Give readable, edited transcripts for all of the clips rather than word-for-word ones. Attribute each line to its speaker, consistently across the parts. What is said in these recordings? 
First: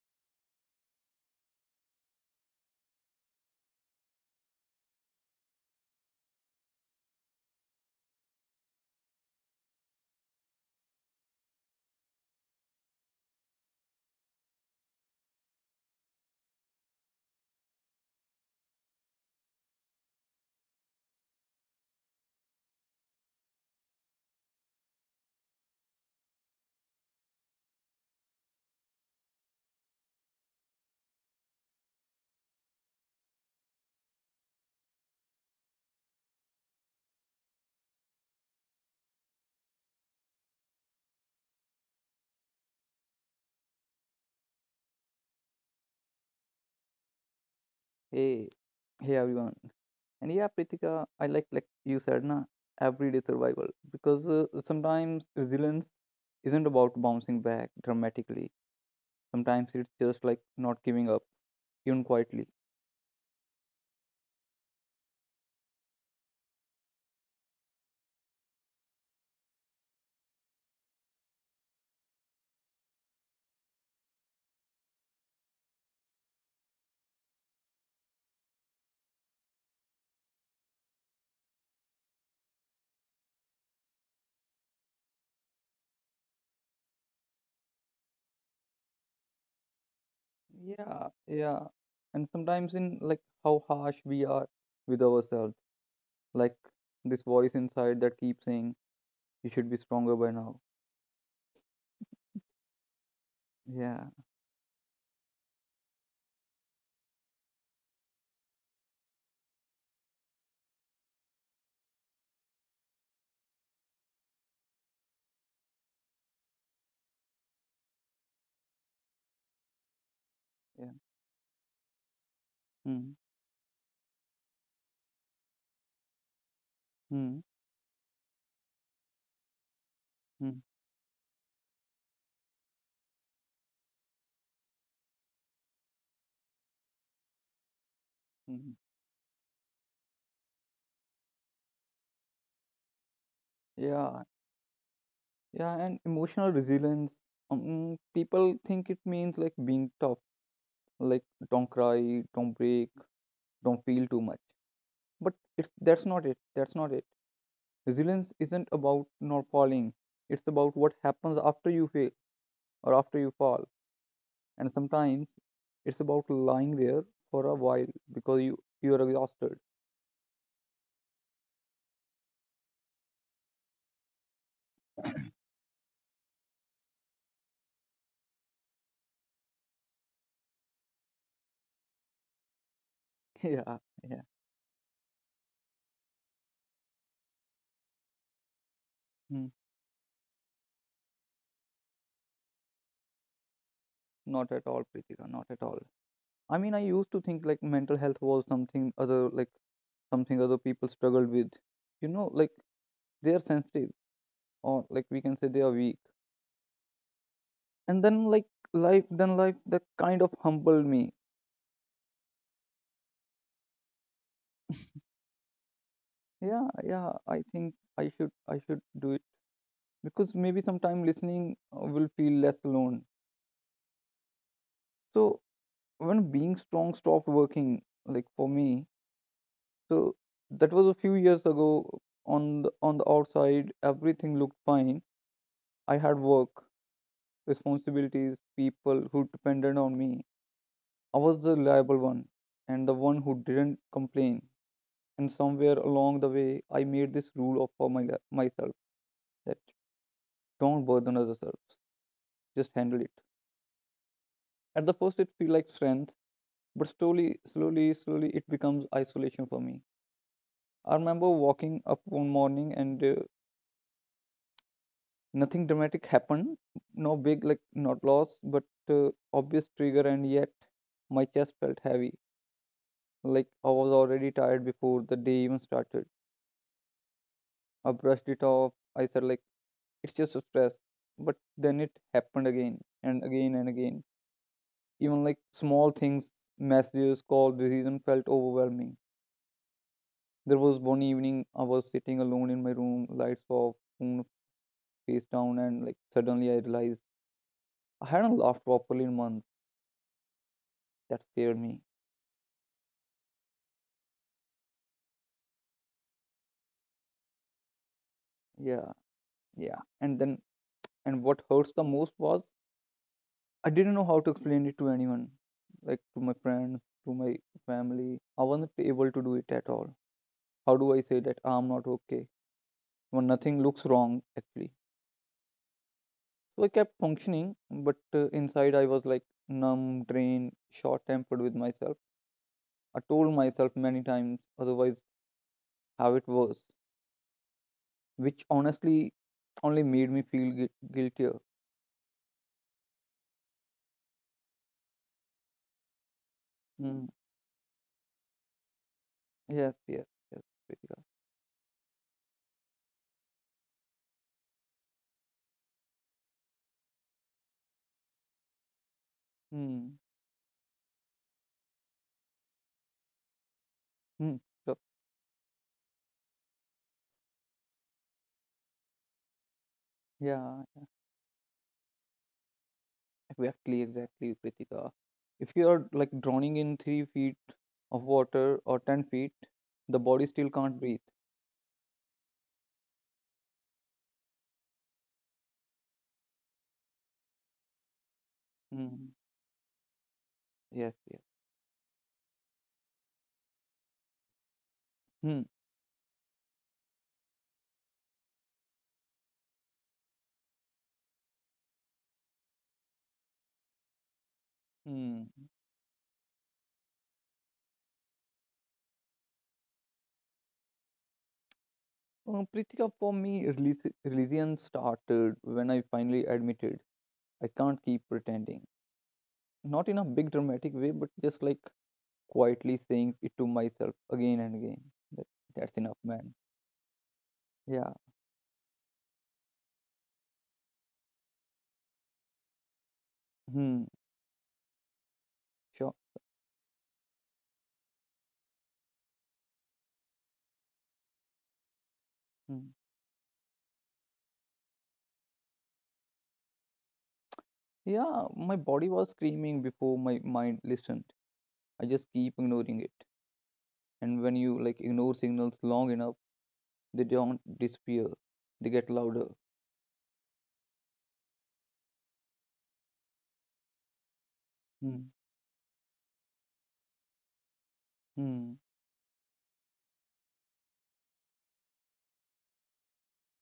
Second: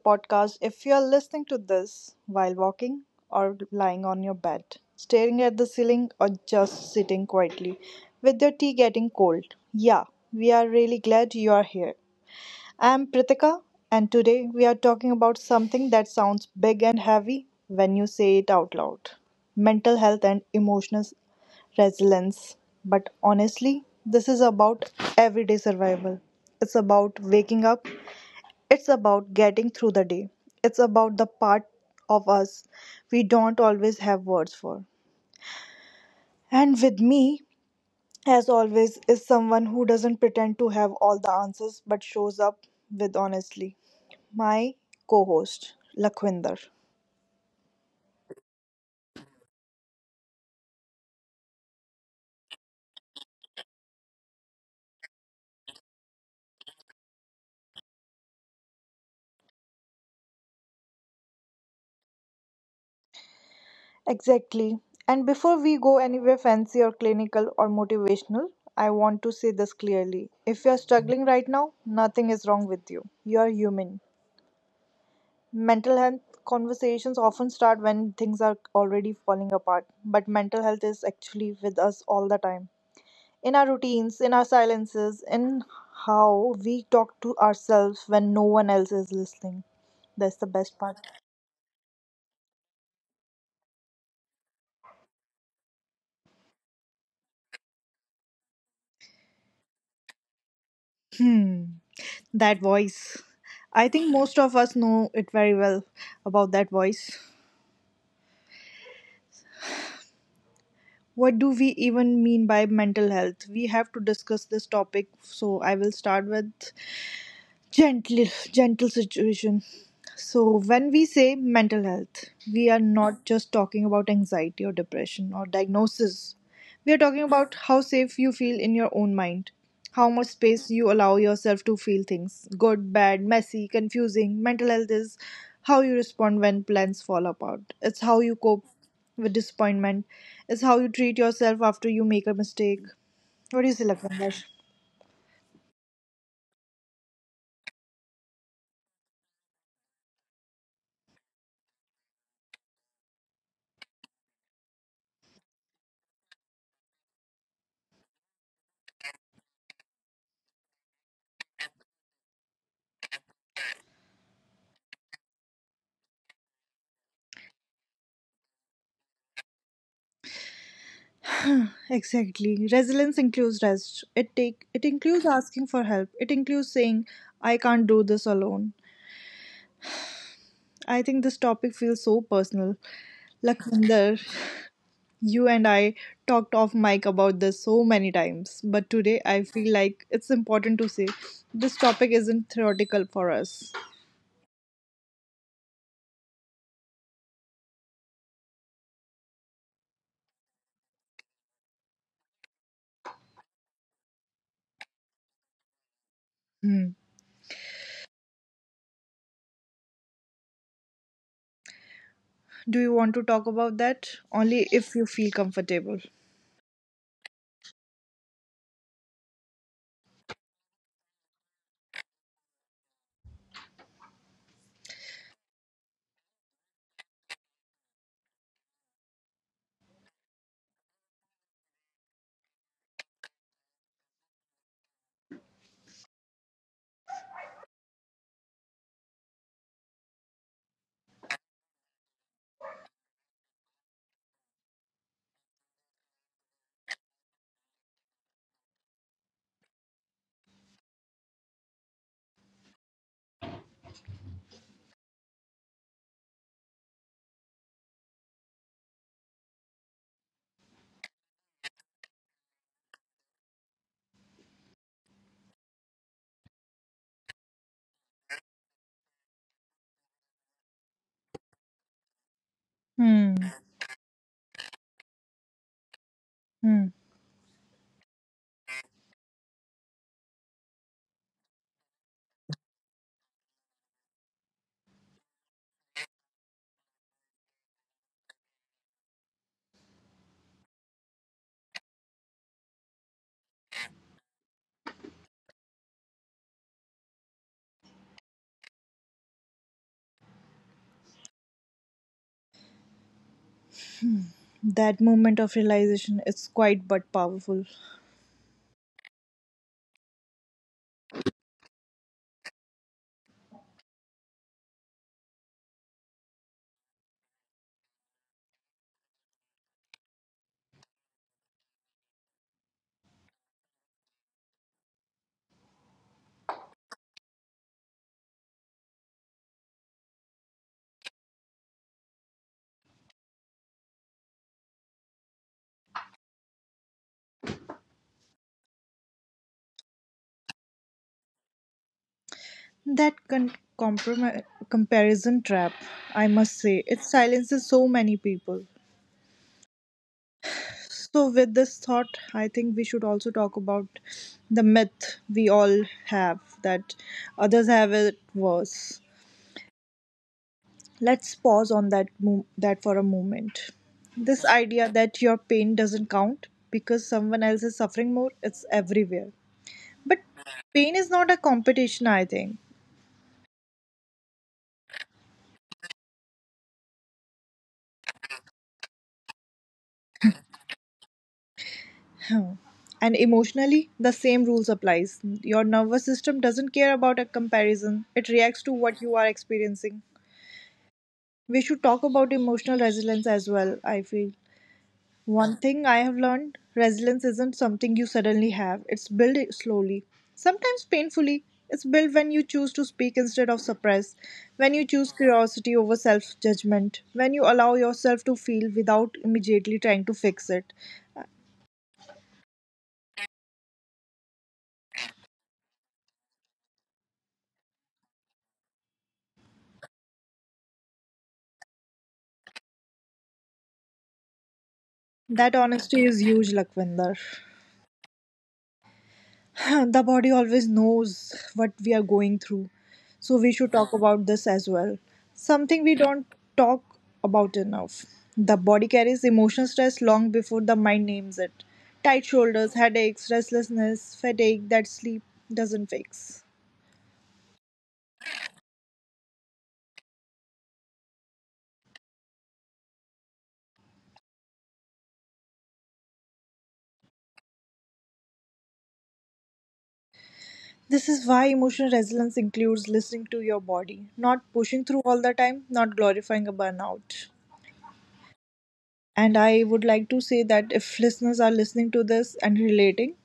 Speaker 1: podcast. If you're listening to this while walking or lying on your bed, staring at the ceiling, or just sitting quietly with your tea getting cold, yeah, we are really glad you are here. I'm Pritika, and today we are talking about something that sounds big and heavy when you say it out loud, mental health and emotional resilience. But honestly, this is about everyday survival. It's about waking up, it's about getting through the day. It's about the part of us we don't always have words for. And with me, as always, is someone who doesn't pretend to have all the answers but shows up with honestly. My co host, Lakhwinder.
Speaker 2: Hey, hey everyone. And yeah, Pritika, I like you said na everyday survival because sometimes resilience isn't about bouncing back dramatically. Sometimes it's just like not giving up even quietly.
Speaker 1: Exactly. And before we go anywhere fancy or clinical or motivational, I want to say this clearly. If you're struggling right now, nothing is wrong with you. You're human. Mental health conversations often start when things are already falling apart, but mental health is actually with us all the time. In our routines, in our silences, in how we talk to ourselves when no one else is listening. That's the best part.
Speaker 2: Yeah, yeah. And sometimes in like how harsh we are with ourselves, like this voice inside that keeps saying you should be stronger by now.
Speaker 1: Hmm, that voice. I
Speaker 2: Yeah,
Speaker 1: think most of us know it very well about that voice. What do we even mean by mental health? We have to discuss this topic, so I will start with gentle gentle situation. So
Speaker 2: yeah.
Speaker 1: when we say mental health, we are
Speaker 2: Mm,
Speaker 1: not just talking about anxiety or depression or diagnosis. We are talking
Speaker 2: mm,
Speaker 1: about how safe you feel in your own mind, how much
Speaker 2: mm,
Speaker 1: space you allow yourself to feel things, good, bad, messy, confusing. Mental health is how you respond when plans fall apart. It's how you cope
Speaker 2: mm.
Speaker 1: with disappointment. It's how you treat yourself after you make a mistake. What do you say,
Speaker 2: Yeah,
Speaker 1: Lakshman?
Speaker 2: yeah, and emotional resilience. People think it means like being tough, like don't cry, don't break, don't feel too much. But it's that's not it. That's not it. Resilience isn't about not falling. It's about what happens after you fail or after you fall. And sometimes it's about lying there for a while because you're exhausted.
Speaker 1: Exactly. Resilience includes rest. It includes asking for help. It includes saying, I can't do this alone. I think this topic feels so personal.
Speaker 2: yeah, yeah.
Speaker 1: Lakwinder, you and I talked off mic about this so many times, but today
Speaker 2: Hmm.
Speaker 1: I feel like it's important to say this topic isn't theoretical for us.
Speaker 2: Not at all, Pritika. Not at all. I mean, I used to think like mental health was something other, like something other people struggled with. You know, like they are sensitive, or like we can say they are weak.
Speaker 1: Hmm.
Speaker 2: And then like life that kind of humbled me.
Speaker 1: Do you want to talk about that? Only if you feel comfortable.
Speaker 2: Yeah, yeah. I think I should do it because maybe sometime listening will feel less alone. So when being strong stopped working, like for me, so that was a few years ago. On the outside, everything looked fine. I had work, responsibilities, people who depended on me. I was the reliable one and the one who didn't complain. And somewhere along the way, I made this rule of for my, li- myself that don't burden others, just handle it. At the first, it feel like strength, but slowly, slowly, slowly, it becomes isolation for me. I remember walking up one morning and nothing dramatic happened, no big like not loss, but obvious trigger, and yet my chest felt heavy.
Speaker 1: Hmm.
Speaker 2: Like I was already tired before the day even started.
Speaker 1: Hmm.
Speaker 2: I brushed it off. I said like it's just a stress. But then it happened again and again and again. Even like small things, messages, calls, decision felt overwhelming. There was one evening I was sitting alone in my room, lights off, phone face down, and like suddenly I realized I hadn't laughed properly in months. That scared me.
Speaker 1: That moment of realization is quite but powerful.
Speaker 2: Yeah, yeah. And then and what hurts the most was I didn't know how to explain it to anyone, like to my friends, to my family. I wasn't able to do it at all. How do I say that I'm not okay when nothing looks wrong actually? So I kept functioning, but inside I was like numb, drained, short tempered with myself. I told myself many times, otherwise, how it was, which honestly only made me feel guiltier.
Speaker 1: That comprom- comparison trap, I must say,
Speaker 2: Mm.
Speaker 1: it silences so many people.
Speaker 2: Yes, yes, yes, Pritika.
Speaker 1: So, with this thought, I think we should also talk about the myth we all have that others have it worse.
Speaker 2: Hmm.
Speaker 1: Let's pause on that for a moment.
Speaker 2: Hmm.
Speaker 1: This
Speaker 2: So,
Speaker 1: idea that your pain doesn't count because someone else is suffering more, it's everywhere. But
Speaker 2: yeah,
Speaker 1: pain is not a competition, I think.
Speaker 2: exactly, exactly, Kritika. If you are like drowning in 3 feet of water or 10 feet, the body still can't breathe.
Speaker 1: Hmm. And emotionally, the same rules applies. Your nervous system doesn't care about a comparison. It reacts to
Speaker 2: Mm.
Speaker 1: what you are experiencing.
Speaker 2: Yes, yes.
Speaker 1: We should talk about emotional resilience as well, I feel.
Speaker 2: Hmm.
Speaker 1: One thing I have learned, resilience isn't something you suddenly have, it's built slowly, sometimes painfully. It's built when you choose to speak instead of suppress, when you
Speaker 2: Hmm.
Speaker 1: choose curiosity over self judgment, when you allow yourself to feel without immediately trying to fix it.
Speaker 2: Pritika, for me, religion started when I finally admitted I can't keep pretending. Not in a big dramatic way, but just like quietly saying it to myself again and again. That,
Speaker 1: That
Speaker 2: that's enough,
Speaker 1: honesty
Speaker 2: man.
Speaker 1: is huge, Lakwinder.
Speaker 2: Yeah.
Speaker 1: The body always knows what we are going through. So we
Speaker 2: Hmm.
Speaker 1: should talk about this as well.
Speaker 2: Sure.
Speaker 1: Something we don't talk about enough. The body carries emotional stress long before the mind names it. Tight
Speaker 2: Hmm.
Speaker 1: shoulders, headaches, restlessness, fatigue that sleep doesn't fix.
Speaker 2: Yeah, my body was screaming before my mind listened. I just keep ignoring it. And when you like ignore signals long enough, they don't disappear. They get louder.
Speaker 1: This is why emotional resilience includes listening to your body, not pushing
Speaker 2: Hmm.
Speaker 1: through all the time, not glorifying a burnout.
Speaker 2: Hmm.
Speaker 1: And I would like to say that if listeners are listening to this and relating,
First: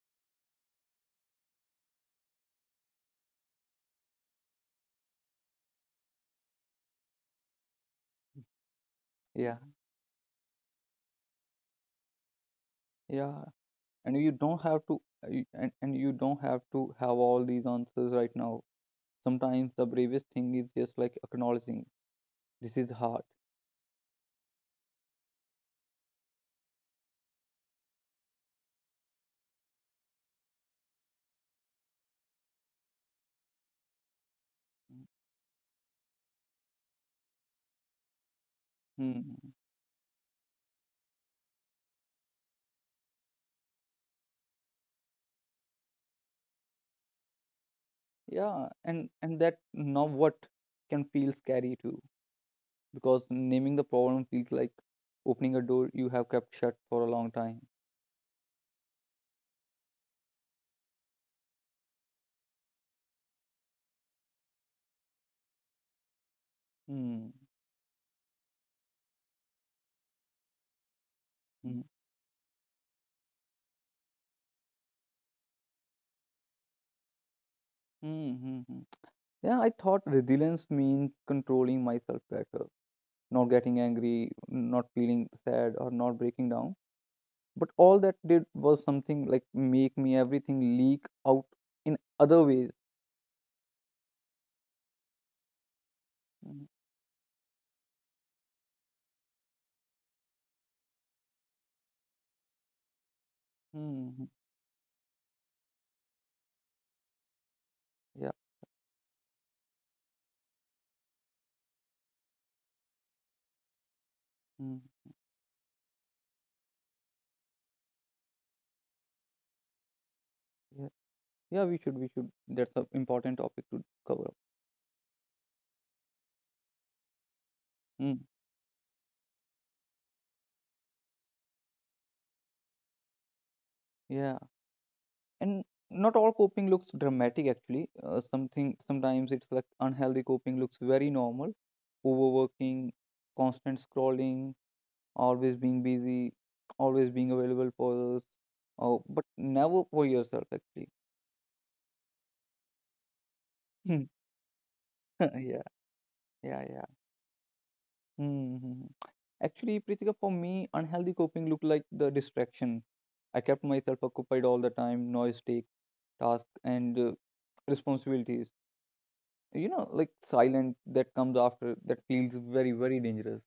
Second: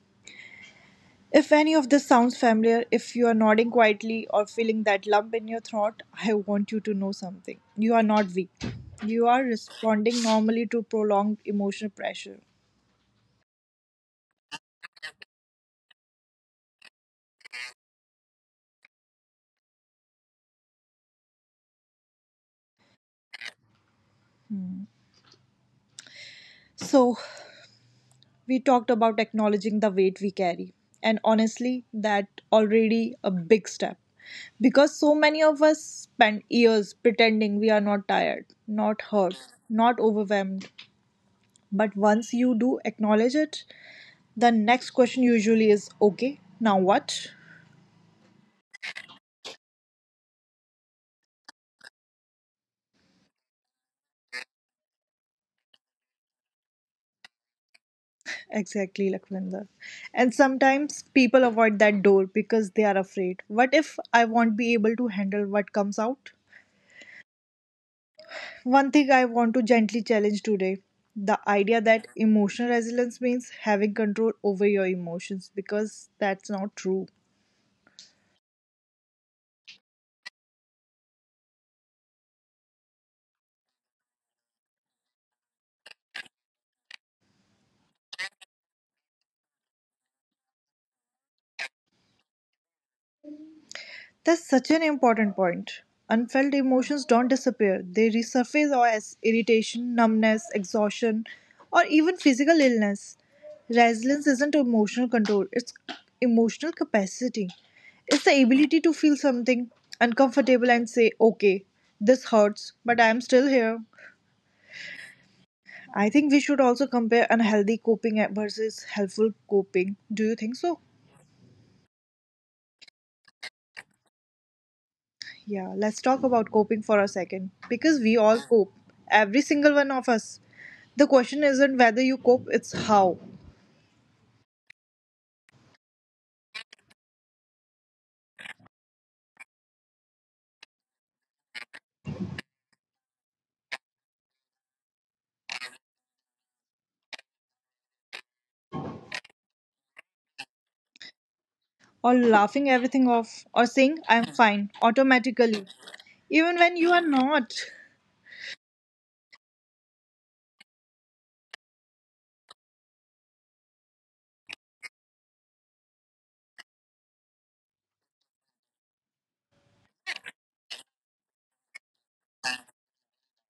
Speaker 1: if any of this sounds familiar, if you are nodding quietly or feeling that lump in your throat, I want you to know something. You are not weak. You are
Speaker 2: Yeah.
Speaker 1: responding normally to prolonged emotional pressure.
Speaker 2: Yeah. And you don't have to. And you don't have to have all these answers right now. Sometimes the bravest thing is just like acknowledging this is hard.
Speaker 1: So, we talked about acknowledging the weight we carry. And honestly, that already a big step. Because so many of us spend years pretending we are not tired, not hurt,
Speaker 2: Hmm.
Speaker 1: not overwhelmed. But once you do acknowledge it, the next question usually is, okay, now what?
Speaker 2: Yeah. And that now what can feel scary too, because naming the problem feels like opening a door you have kept shut for a long time.
Speaker 1: Exactly, Lakhvinder. And sometimes people avoid that door because they are afraid. What if I won't be able to handle what comes out?
Speaker 2: Hmm.
Speaker 1: One thing I want to gently challenge today, the idea
Speaker 2: Hmm.
Speaker 1: that emotional resilience means having control over your emotions, because that's not true.
Speaker 2: Mm-hmm. Yeah, I thought resilience means controlling myself better, not getting angry, not feeling sad, or not breaking down. But all that did was something like make me everything leak out in other ways.
Speaker 1: That's such an important point. Unfelt emotions don't disappear, they resurface or as irritation, numbness, exhaustion, or even physical illness. Resilience
Speaker 2: Mm-hmm.
Speaker 1: isn't emotional control, it's emotional capacity. It's
Speaker 2: Yeah.
Speaker 1: the ability to feel something uncomfortable and say, okay, this hurts, but I'm still here.
Speaker 2: Mm.
Speaker 1: I think we should also compare unhealthy coping versus helpful coping. Do you think so?
Speaker 2: Yeah. Yeah, we should. That's an important topic to cover up.
Speaker 1: Yeah, let's talk about coping for a second because we
Speaker 2: Mm.
Speaker 1: all cope, every single one of us. The question isn't whether you cope, it's how.
Speaker 2: Yeah. And not all coping looks dramatic actually. Something sometimes it's like unhealthy coping looks very normal. Overworking, constant scrolling, always being busy, always being available for others, oh, but never for yourself, actually.
Speaker 1: Or laughing everything off, or saying,
Speaker 2: Hmm.
Speaker 1: I'm fine,
Speaker 2: yeah,
Speaker 1: automatically, even
Speaker 2: yeah,
Speaker 1: when
Speaker 2: yeah.
Speaker 1: you are not.
Speaker 2: Mm-hmm. Actually, Pritika, for me, unhealthy coping looked like the distraction. I kept myself occupied all the time, noise take task and responsibilities. You know, like silent that comes after that feels very, very dangerous.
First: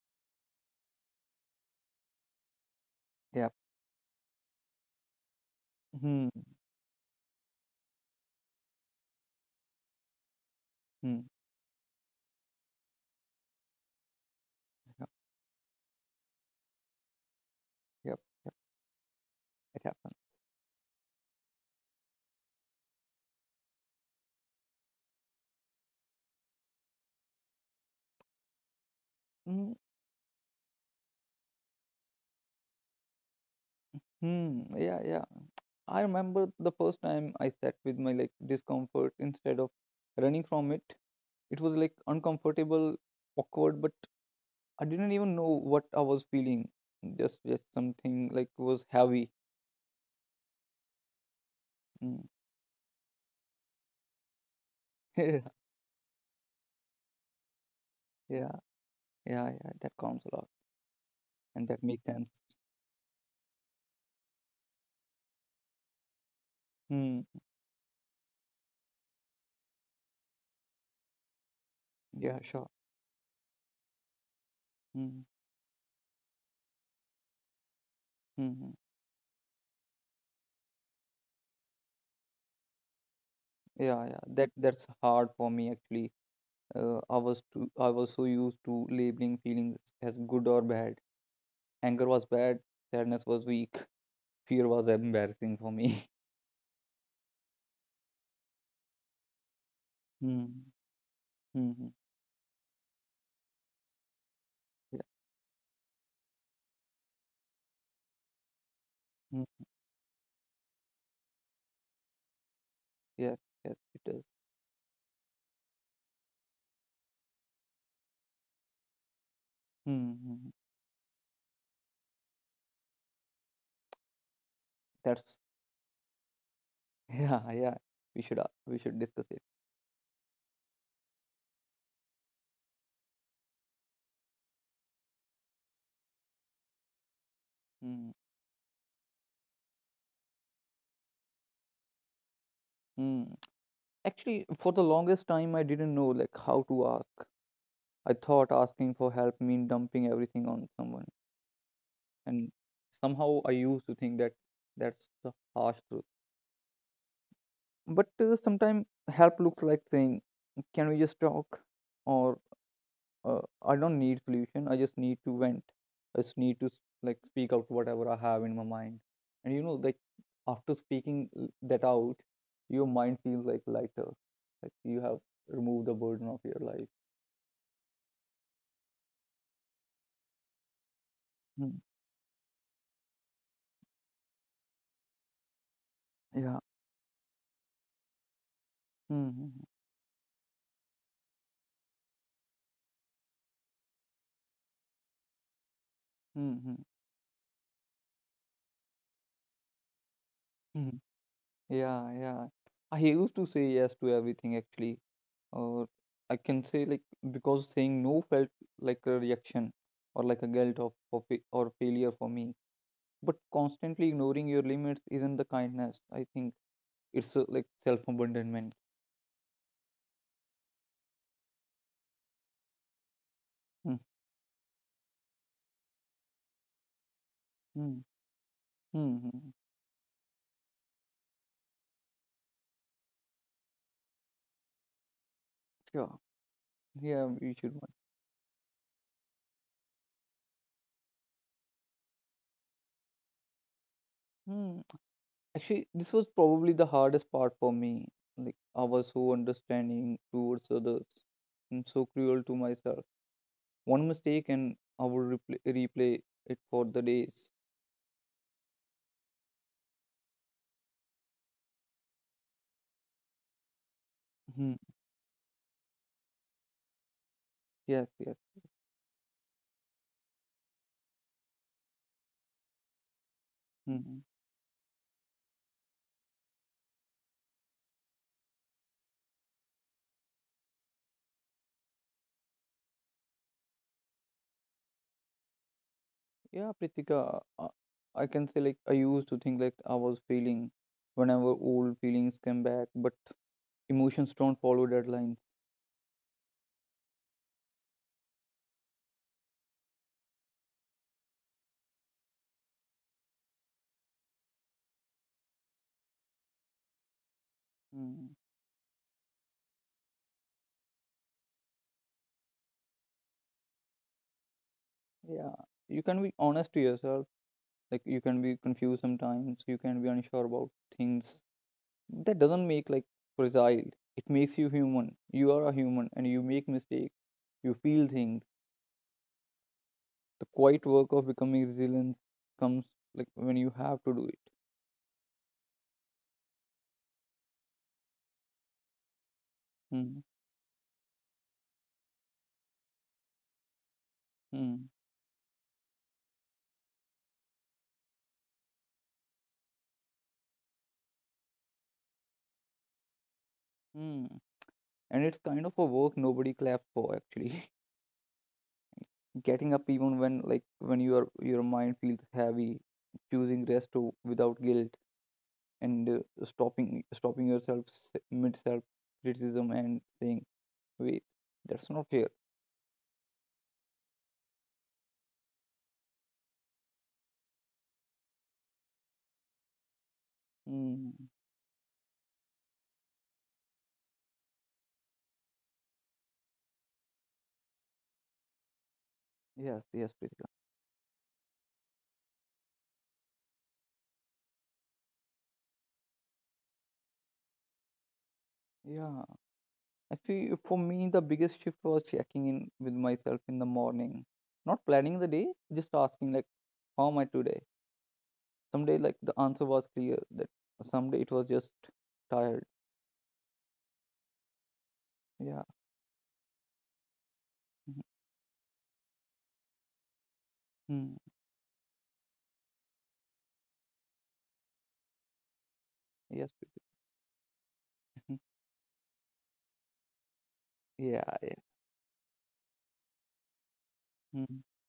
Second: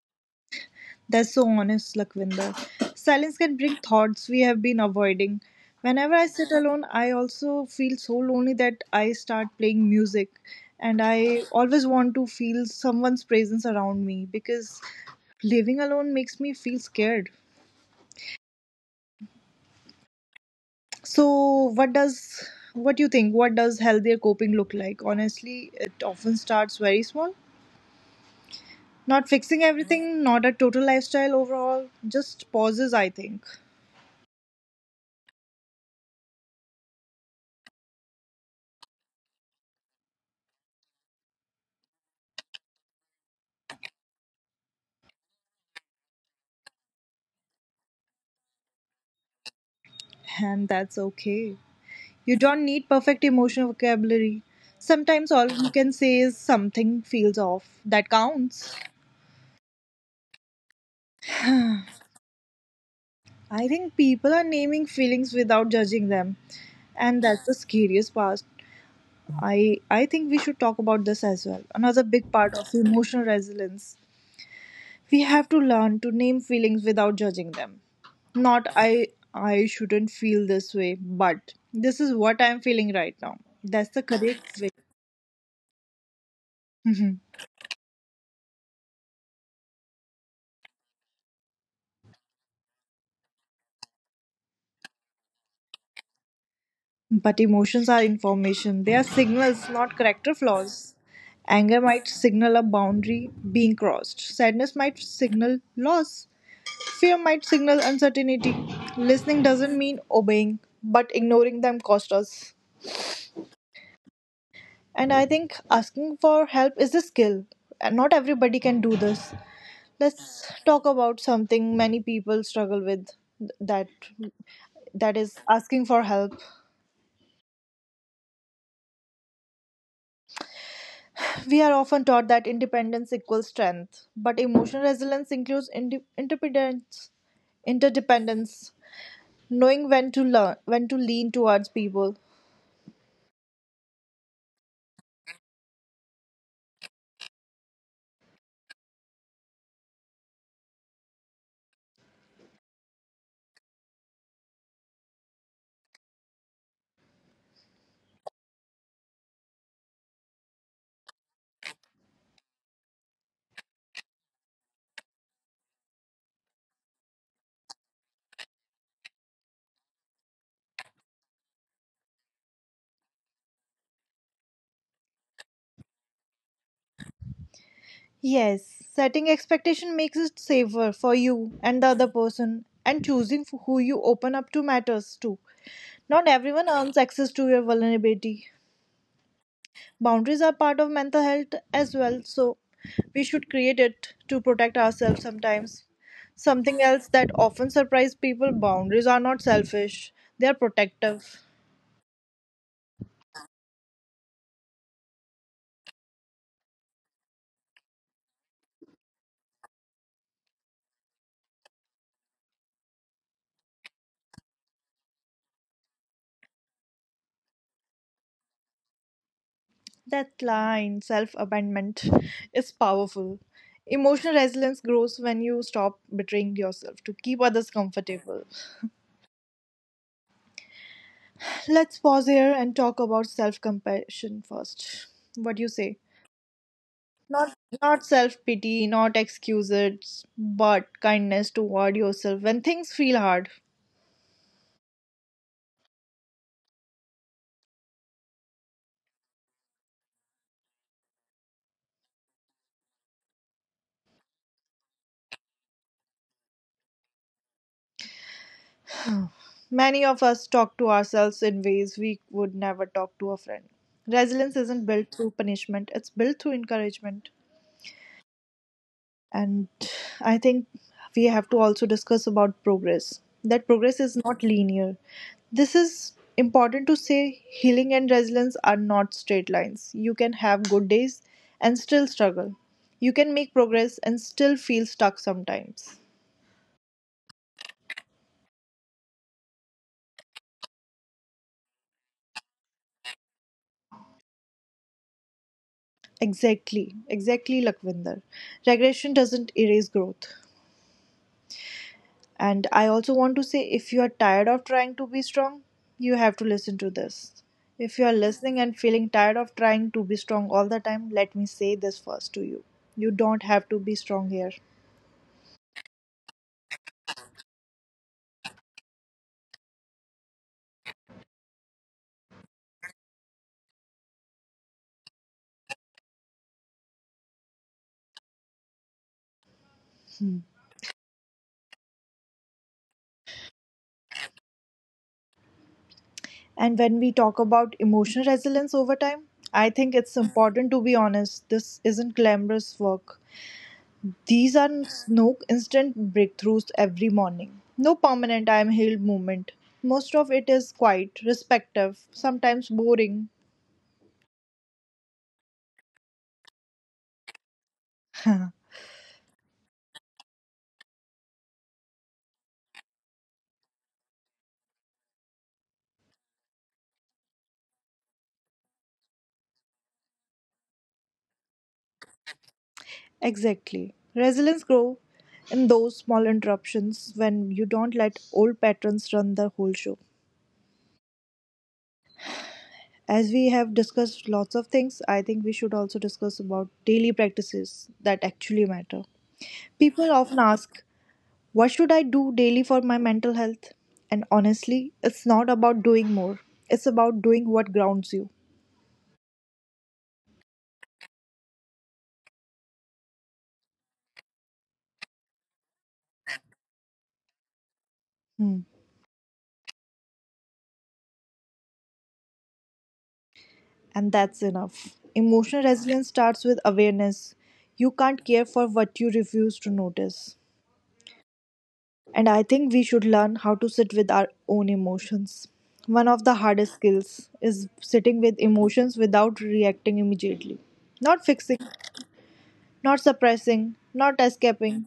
Speaker 1: That's so honest, Lakwinder. Silence
Speaker 2: Yeah.
Speaker 1: can bring thoughts we have been avoiding. Whenever I
Speaker 2: Hmm.
Speaker 1: sit alone, I also feel so lonely that I start playing music. And
Speaker 2: Hmm.
Speaker 1: I always want to feel someone's presence around me because
Speaker 2: Yep.
Speaker 1: living alone makes me feel scared.
Speaker 2: Yep. Yep. It happens.
Speaker 1: So, what does what do you think? What does healthier coping look like? Honestly, it often starts very small. Not fixing
Speaker 2: Hmm.
Speaker 1: everything, not a total lifestyle overhaul, just pauses, I think.
Speaker 2: Hmm. Yeah. Yeah. I remember the first time I sat with my like discomfort instead of running from it. It was like uncomfortable, awkward, but I didn't even know what I was feeling. Just something like was heavy.
Speaker 1: And that's okay.
Speaker 2: Mm.
Speaker 1: You don't need perfect emotional vocabulary. Sometimes all you can say is something feels off. That
Speaker 2: Yeah,
Speaker 1: counts.
Speaker 2: yeah, yeah, yeah. That counts a lot, and that makes sense.
Speaker 1: I think people are naming feelings without judging them,
Speaker 2: Mm.
Speaker 1: and that's the scariest part. I think we should talk about this as well. Another big
Speaker 2: Yeah,
Speaker 1: part
Speaker 2: sure.
Speaker 1: of emotional resilience. We
Speaker 2: Mm.
Speaker 1: have to learn to name feelings without judging them. Not
Speaker 2: Mm-hmm.
Speaker 1: I I shouldn't feel this way, but this is what I'm feeling right now. That's the
Speaker 2: Yeah, yeah. That
Speaker 1: correct way.
Speaker 2: that's hard for me actually. I was so used to labeling feelings as good or bad. Anger was bad, sadness was weak, fear was embarrassing for me.
Speaker 1: But emotions are information. They are signals, not character
Speaker 2: Hmm.
Speaker 1: flaws. Anger
Speaker 2: Hmm.
Speaker 1: might signal a boundary being crossed. Sadness might
Speaker 2: Yeah.
Speaker 1: signal loss. Fear might signal uncertainty. Listening
Speaker 2: Hmm.
Speaker 1: doesn't mean obeying, but ignoring them cost us.
Speaker 2: Yes. Yes. It does.
Speaker 1: And I think asking for help is a skill, and not everybody can do this.
Speaker 2: Hmm. Hmm.
Speaker 1: Let's
Speaker 2: Hmm.
Speaker 1: talk about something many people struggle with, that that is
Speaker 2: That's
Speaker 1: asking for help.
Speaker 2: yeah. Yeah. We should discuss it.
Speaker 1: We are often taught that independence equals strength, but emotional resilience includes
Speaker 2: Hmm.
Speaker 1: interdependence, knowing when to learn, when to lean towards people.
Speaker 2: Hmm. Actually, for the longest time, I didn't know like how to ask. I thought asking for help mean dumping everything on someone, and somehow I used to think that that's the harsh truth. But sometimes help looks like saying, "Can we just talk?" or I don't need solution. I just need to vent. I just need to like speak out whatever I have in my mind. And you know, like after speaking that out, your mind feels like lighter. Like you have removed the burden of your life.
Speaker 1: Yes, setting expectation makes it safer for you
Speaker 2: Mm,
Speaker 1: and the other person, and choosing who you open up to matters too. Not
Speaker 2: yeah.
Speaker 1: everyone earns access to your vulnerability.
Speaker 2: Mm-hmm.
Speaker 1: Boundaries are part of mental health as well, so we should create it to protect ourselves sometimes.
Speaker 2: Mm-hmm. Hmm.
Speaker 1: Something
Speaker 2: Hmm,
Speaker 1: else that often surprises people, boundaries are not selfish, they are
Speaker 2: hmm, hmm.
Speaker 1: protective.
Speaker 2: Yeah. Yeah. I used to say yes to everything actually, or I can say like because saying no felt like a reaction or like a guilt of, or failure for me. But constantly ignoring your limits isn't the kindness. I think it's like self abandonment.
Speaker 1: That line, self abandonment, is powerful. Emotional resilience grows when you stop betraying yourself to keep others
Speaker 2: Mm-hmm.
Speaker 1: comfortable.
Speaker 2: Mm-hmm.
Speaker 1: Let's pause here and talk about self compassion first. What do you say?
Speaker 2: Sure. Yeah, you
Speaker 1: Not
Speaker 2: should one.
Speaker 1: not self pity, not excuses, but kindness toward yourself when things feel hard.
Speaker 2: Hmm. Actually, this was probably the hardest part for me. Like, I was so understanding towards others and so cruel to myself. One mistake, and I would replay it for the days.
Speaker 1: Many of us talk to ourselves in ways we would never talk to a friend. Resilience
Speaker 2: Hmm.
Speaker 1: isn't built through punishment, it's built through encouragement.
Speaker 2: Yes, yes.
Speaker 1: And I think we have to also discuss about progress, that
Speaker 2: Hmm,
Speaker 1: progress is
Speaker 2: hmm.
Speaker 1: not linear. This is important to say, healing and resilience are not straight lines. You can have good days and still struggle. You can make progress and still feel stuck sometimes.
Speaker 2: Yeah, Pritika, I can say like I used to think like I was failing whenever old feelings came back, but emotions don't follow deadlines.
Speaker 1: Exactly, Lakwinder. Regression doesn't erase growth. And I also want to say, if you are tired of trying to be strong, you have to listen to this. If you are
Speaker 2: Mm,
Speaker 1: listening and feeling tired of trying to be strong all the time, let me say this first to you. You don't have to be strong here.
Speaker 2: yeah, you can be honest to yourself. Like you can be confused sometimes. You can be unsure about things. That doesn't make like fragile. It makes you human. You are a human, and you make mistakes. You feel things. The quiet work of becoming resilient comes like when you have to do it.
Speaker 1: And when we talk about emotional resilience over time, I think it's
Speaker 2: Mm,
Speaker 1: important to be honest. This isn't glamorous work. These are
Speaker 2: mm,
Speaker 1: no instant breakthroughs every morning. No permanent I am healed movement. Most of it is quiet, respective, sometimes boring.
Speaker 2: mm. And it's kind of a work nobody claps for actually. Getting up even when like when your mind feels heavy, choosing rest without guilt, and stopping yourself mid self criticism and saying wait, that's not fair.
Speaker 1: Exactly. Resilience grows in those small interruptions when you don't let old patterns run the whole show.
Speaker 2: Mm.
Speaker 1: As we have discussed lots of things, I think we should also discuss about daily practices that actually matter.
Speaker 2: Yes,
Speaker 1: People
Speaker 2: yes,
Speaker 1: often
Speaker 2: Pritika.
Speaker 1: ask, what should I do daily for my mental health? And honestly, it's not about doing more, it's about doing what grounds you.
Speaker 2: Yeah, actually for me the biggest shift was checking in with myself in the morning, not planning the day, just asking like how am I today.
Speaker 1: Hmm.
Speaker 2: Someday like the answer was clear that someday it was just tired.
Speaker 1: And that's enough.
Speaker 2: Yeah.
Speaker 1: Emotional resilience starts with awareness. You
Speaker 2: Mhm.
Speaker 1: can't care for what you refuse to notice.
Speaker 2: Mm.
Speaker 1: And I think we should learn how to sit with our own emotions. One of the
Speaker 2: Yes.
Speaker 1: hardest
Speaker 2: Preeti.
Speaker 1: skills is sitting with emotions without reacting immediately.
Speaker 2: Yeah.
Speaker 1: Not
Speaker 2: Yeah.
Speaker 1: fixing, not suppressing, not
Speaker 2: Mhm.
Speaker 1: escaping.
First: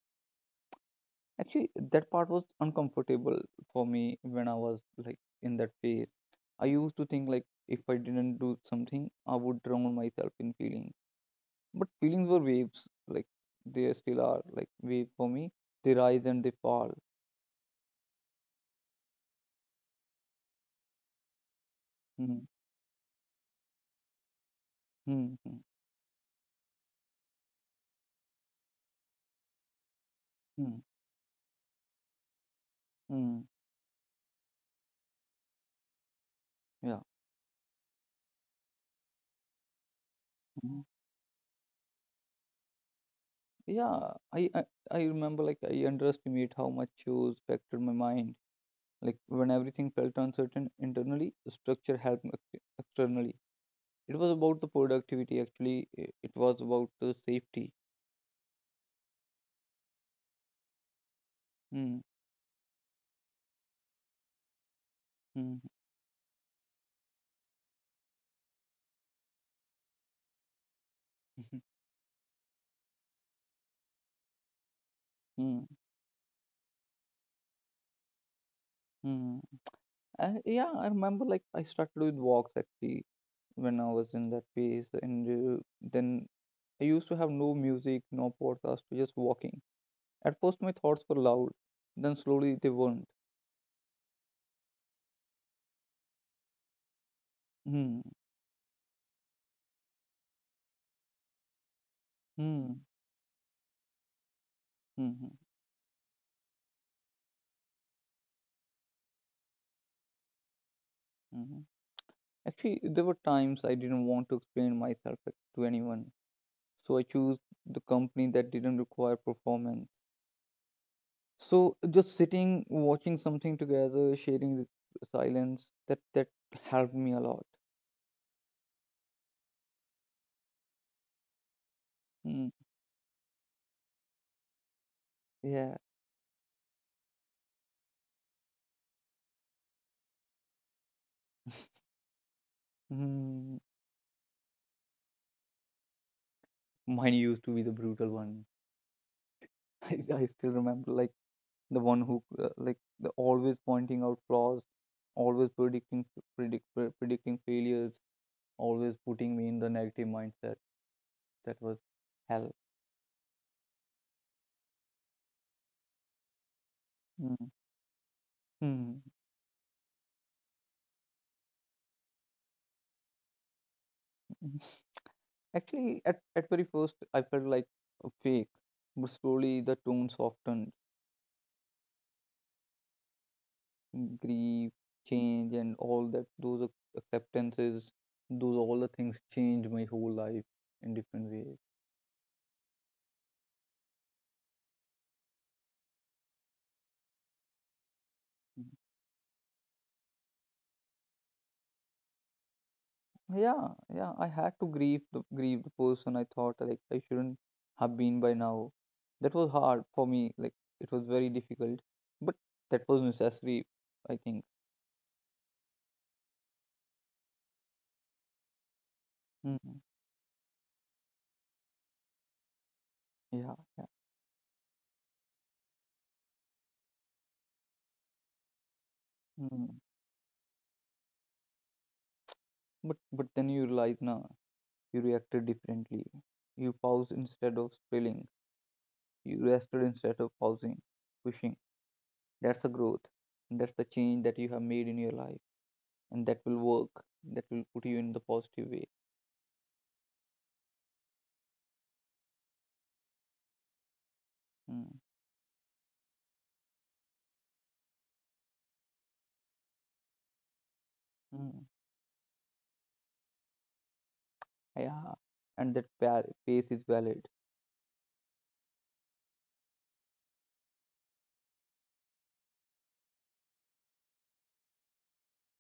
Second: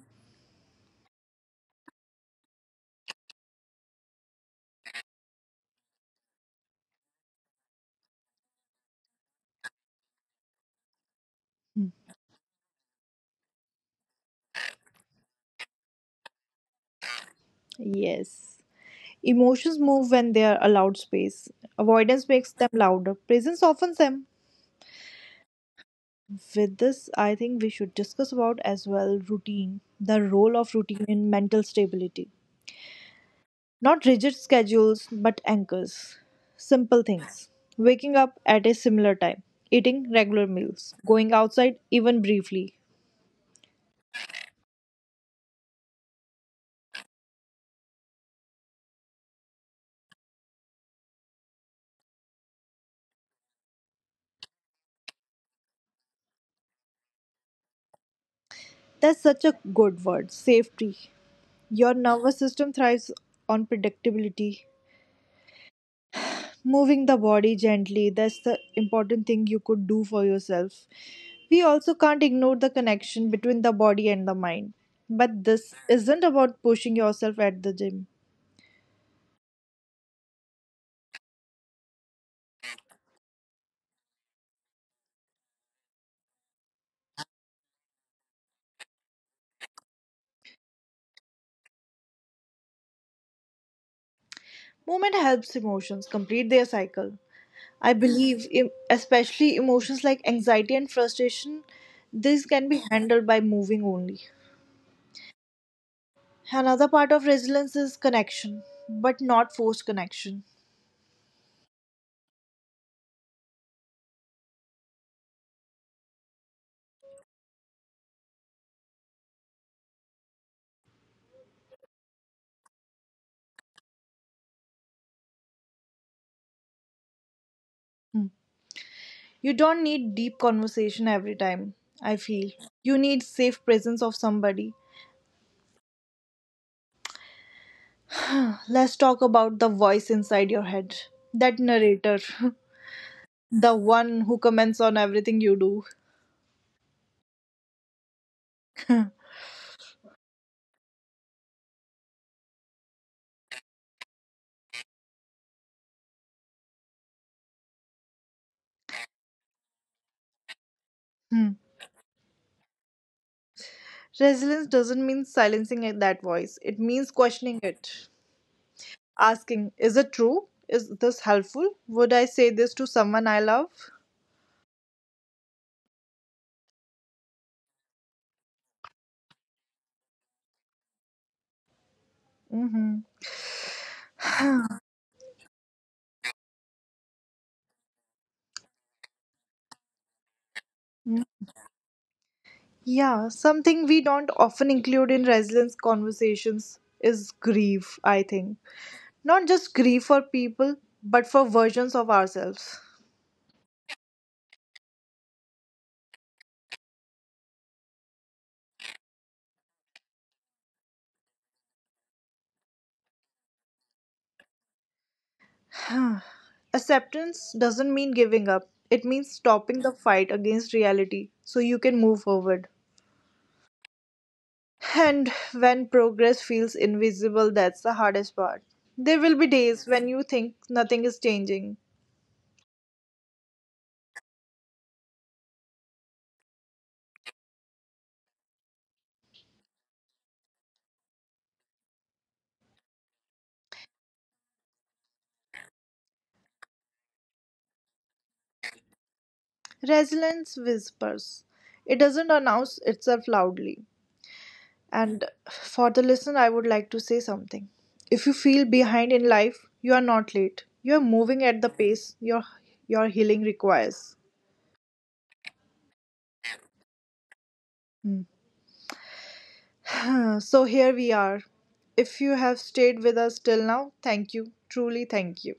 Speaker 2: Actually, that part was uncomfortable for me when I was like in that phase. I used to think like if I didn't do something, I would drown myself in feelings. But
Speaker 1: Hmm.
Speaker 2: feelings were waves. Like they still are like waves for me. They rise and they fall.
Speaker 1: Yes. Emotions move when they are allowed space. Avoidance
Speaker 2: Mm.
Speaker 1: makes them louder. Presence softens them.
Speaker 2: Mm. Mm.
Speaker 1: With this, I think we should discuss about as well routine, the role of
Speaker 2: Mm.
Speaker 1: routine in mental stability.
Speaker 2: Mm.
Speaker 1: Not rigid schedules, but anchors.
Speaker 2: Yeah.
Speaker 1: Simple things. Waking up at a similar time, eating regular
Speaker 2: Mhm.
Speaker 1: meals, going outside even briefly.
Speaker 2: Yeah. I remember like I underestimate how much shows affected my mind. Like when everything felt uncertain internally, structure helped externally. It was about the productivity actually. It was about the safety.
Speaker 1: That's such a good word, safety. Your
Speaker 2: Hmm.
Speaker 1: nervous system thrives on predictability.
Speaker 2: Hmm.
Speaker 1: Moving the body gently, that's the important thing you could do for yourself. We also can't ignore the connection between the body and the mind. But
Speaker 2: Hmm.
Speaker 1: this isn't about pushing yourself at the gym.
Speaker 2: Hmm. And yeah, I remember like I started with walks actually when I was in that phase, and then I used to have no music, no podcast, just walking. At first, my thoughts were loud, then slowly they weren't.
Speaker 1: Movement helps emotions complete their cycle. I
Speaker 2: Hmm.
Speaker 1: believe, especially emotions like anxiety and frustration, these can
Speaker 2: Hmm.
Speaker 1: be handled by moving only.
Speaker 2: Hmm. Hmm.
Speaker 1: Another part of resilience is connection, but not forced connection.
Speaker 2: Hmm. Actually, there were times I didn't want to explain myself like, to anyone, so I chose the company that didn't require performance. So just sitting, watching something together, sharing the silence, that that helped me a lot.
Speaker 1: Hmm. You don't need deep conversation every time, I
Speaker 2: Mm,
Speaker 1: feel. You need safe presence of somebody.
Speaker 2: yeah.
Speaker 1: Let's talk about the voice inside your head. That narrator,
Speaker 2: Mm.
Speaker 1: the one who comments on everything you do.
Speaker 2: Mine used to be the brutal one. I still remember, like the one who, like the always pointing out flaws, always predicting failures, always putting me in the negative mindset.
Speaker 1: Hmm.
Speaker 2: That was hell.
Speaker 1: Resilience doesn't mean silencing that voice, it means
Speaker 2: Mm.
Speaker 1: questioning it.
Speaker 2: Hmm.
Speaker 1: Asking, is it true? Is this helpful? Would I say this to someone I love?
Speaker 2: Actually, at very first, I felt like a fake, but slowly the tone softened.
Speaker 1: Hmm.
Speaker 2: Grief, change, and all that, those acceptances, those all the things changed my whole life in different ways.
Speaker 1: Yeah, something we don't often include in resilience conversations is grief, I think.
Speaker 2: Mhm.
Speaker 1: Not just grief for people, but for versions of ourselves.
Speaker 2: Yeah, yeah, I had to grieve the person I thought like I shouldn't have been by now. That was hard for me. Like it was very difficult, but that was necessary, I think.
Speaker 1: Acceptance doesn't mean giving up, it means
Speaker 2: Mhm.
Speaker 1: stopping the fight against reality so you can move forward.
Speaker 2: Yeah, yeah.
Speaker 1: And when progress feels invisible, that's the hardest part. There will be
Speaker 2: Mhm.
Speaker 1: days when you think nothing is changing.
Speaker 2: But then you realize now. You reacted differently. You paused instead of spilling. You rested instead of pushing. That's the growth. That's the change that you have made in your life. And that will work. That will put you in the positive way.
Speaker 1: Resilience whispers, it doesn't announce itself loudly.
Speaker 2: Mm.
Speaker 1: And for the listener, I would like to say something. If you feel behind in life, you are not late. You are moving at
Speaker 2: Mm.
Speaker 1: the pace your healing requires.
Speaker 2: Yeah. And that pace is valid.
Speaker 1: Hmm. So here we are. If you have stayed with us till now, thank you. Truly, thank you.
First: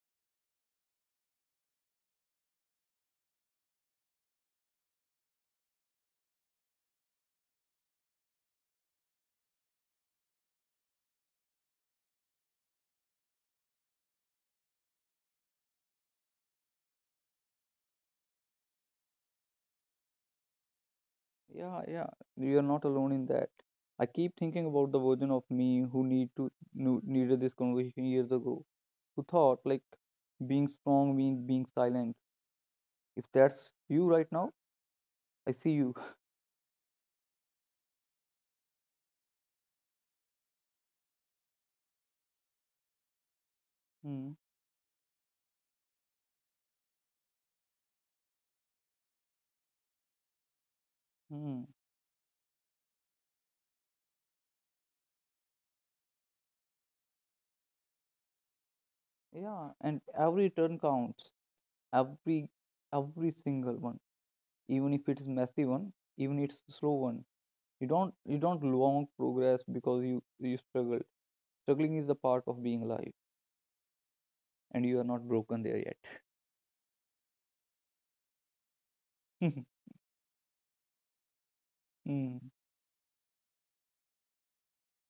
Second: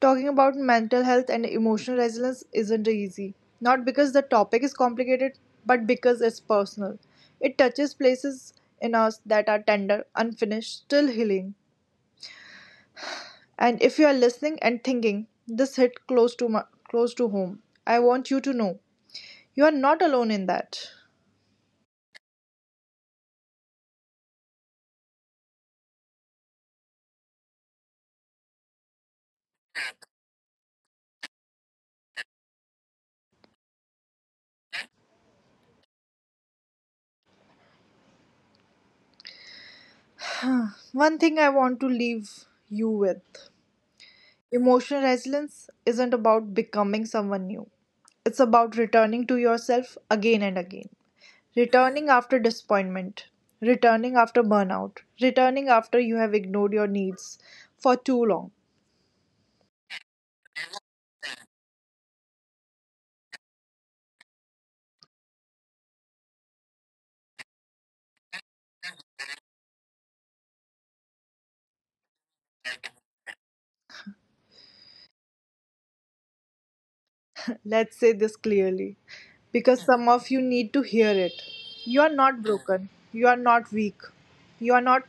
Speaker 1: Talking about mental health and emotional resilience isn't easy. Not because the topic is complicated, but because it's personal. It touches places in us that are tender, unfinished, still healing. And if you are listening and thinking, this hit close to my, close to home, I want you to know you are not alone in that.
Speaker 2: Yeah, yeah. You're not alone in that. I keep thinking about the version of me who needed this conversation years ago, who thought like being strong means being silent. If that's you right now, I see you.
Speaker 1: One thing I want to leave you with:
Speaker 2: Hmm.
Speaker 1: emotional resilience isn't about becoming someone new, it's about returning to yourself again and again.
Speaker 2: Hmm.
Speaker 1: Returning after disappointment, returning after burnout, returning after you have ignored your needs for too long.
Speaker 2: Yeah, and every turn counts. Every every single one, even if it's messy one, even it's slow one. You don't long progress because you struggle. Struggling is a part of being alive, and you are not broken there yet.
Speaker 1: Let's say this clearly because some of you need to hear it. You are
Speaker 2: Hmm.
Speaker 1: not broken, you are not weak, you are not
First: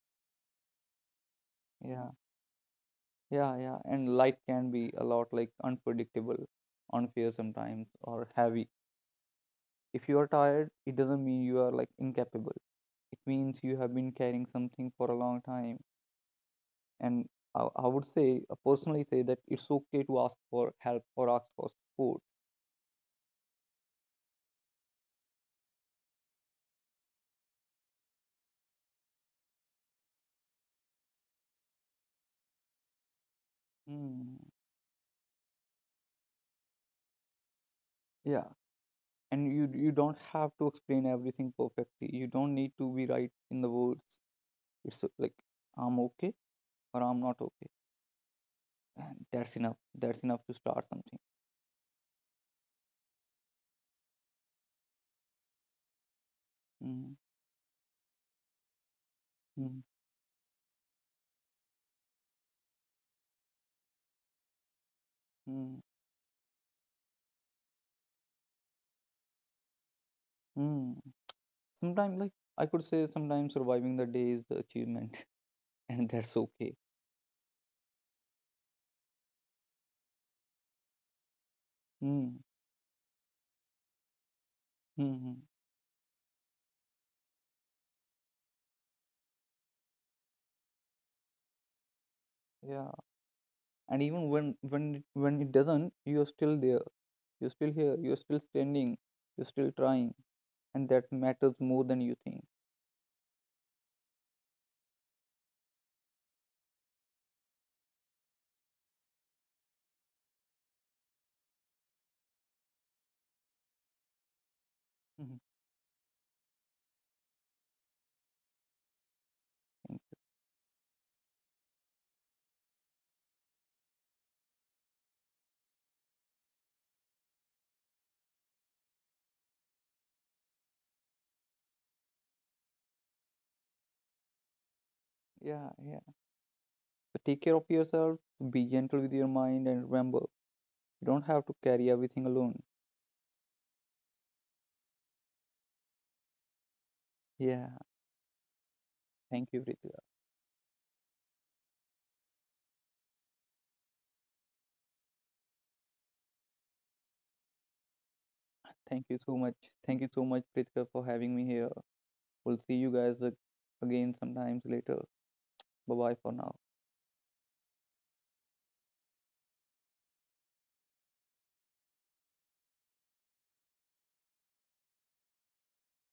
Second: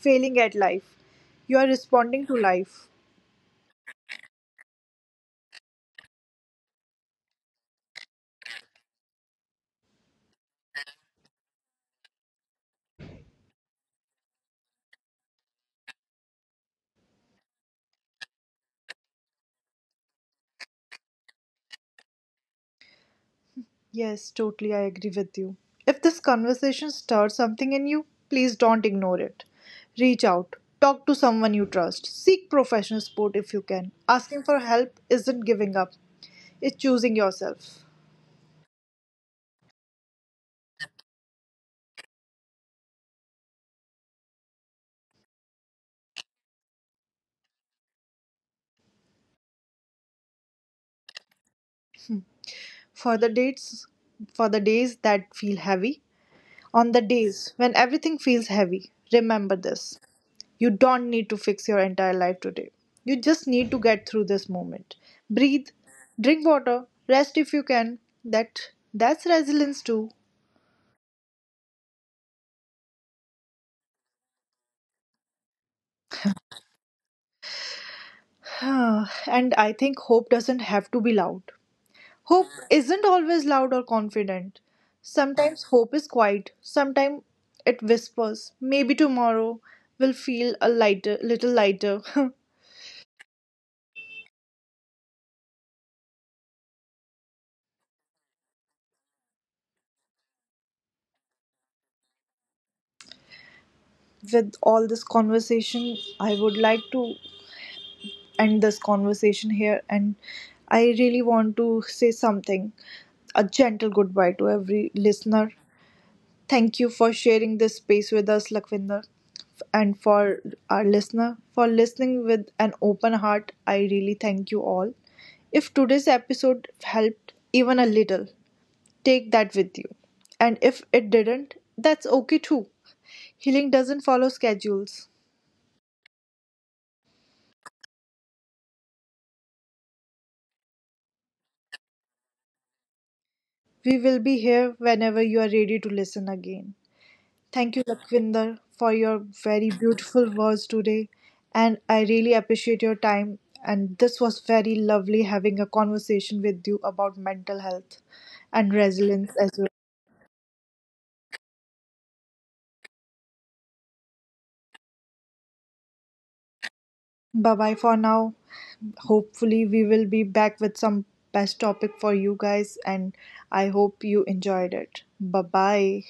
Speaker 1: failing at life, you are
Speaker 2: Yeah,
Speaker 1: responding to life.
Speaker 2: yeah, yeah. And life can be a lot like unpredictable, unfair sometimes, or heavy. If you are tired, it doesn't mean you are like incapable. It means you have been carrying something for a long time, and I would say personally say that it's okay to ask for help or ask for support.
Speaker 1: Yes, totally, I agree with you. If this conversation stirs something in you, please don't ignore it. Reach out, talk to someone you trust, seek professional support if you can.
Speaker 2: Mm.
Speaker 1: Asking for help isn't giving up, it's choosing yourself.
Speaker 2: Yeah, and you don't have to explain everything perfectly. You don't need to be right in the words. It's like I'm okay or I'm not okay, and that's enough. That's enough to start something.
Speaker 1: For the dates, for the days that feel heavy, on the
Speaker 2: Mm.
Speaker 1: days when everything feels heavy, remember
Speaker 2: Mm.
Speaker 1: this. You don't need to fix your entire life today. You just need to get through this moment. Breathe,
Speaker 2: Mm.
Speaker 1: drink water, rest if you can. That's resilience too.
Speaker 2: Mm. Sometimes like I could say sometimes surviving the day is the achievement. And that's okay.
Speaker 1: And I think hope doesn't have to be loud.
Speaker 2: Mm.
Speaker 1: Hope isn't always loud or confident.
Speaker 2: Mm.
Speaker 1: Sometimes hope is quiet. Sometimes it whispers. Maybe tomorrow will feel a lighter, little lighter.
Speaker 2: Yeah, and even when when it doesn't, you're still there. You're still here. You're still standing. You're still trying. And that matters more than you think.
Speaker 1: With all this conversation, I would like to end this conversation here. And I really want to say something, a gentle goodbye to every
Speaker 2: Mhm.
Speaker 1: listener. Thank you for sharing this space with us, Lakwinder,
Speaker 2: Mm,
Speaker 1: and for our listener for listening with an open heart. I really thank you all. If today's episode helped even a little, take that with you. And if it didn't, that's okay too. Healing doesn't follow schedules.
Speaker 2: yeah, yeah, so take care of yourself, be gentle with your mind and remember you don't have to carry everything alone.
Speaker 1: We will be here whenever you are ready to listen again.
Speaker 2: Yeah,
Speaker 1: Thank you, Lakwinder, for your
Speaker 2: thank you,
Speaker 1: very
Speaker 2: Pritika.
Speaker 1: beautiful words today. And I really appreciate your time. And this was very lovely having a conversation with you about mental health and
Speaker 2: Thank you
Speaker 1: resilience
Speaker 2: so
Speaker 1: as
Speaker 2: much.
Speaker 1: well.
Speaker 2: Thank you so much, Pritika, for having me here. We'll see you guys again sometimes later. Bye bye for now.
Speaker 1: Bye bye for now. Hopefully, we will be back with some best topic for you guys. And I hope you enjoyed it. Bye bye.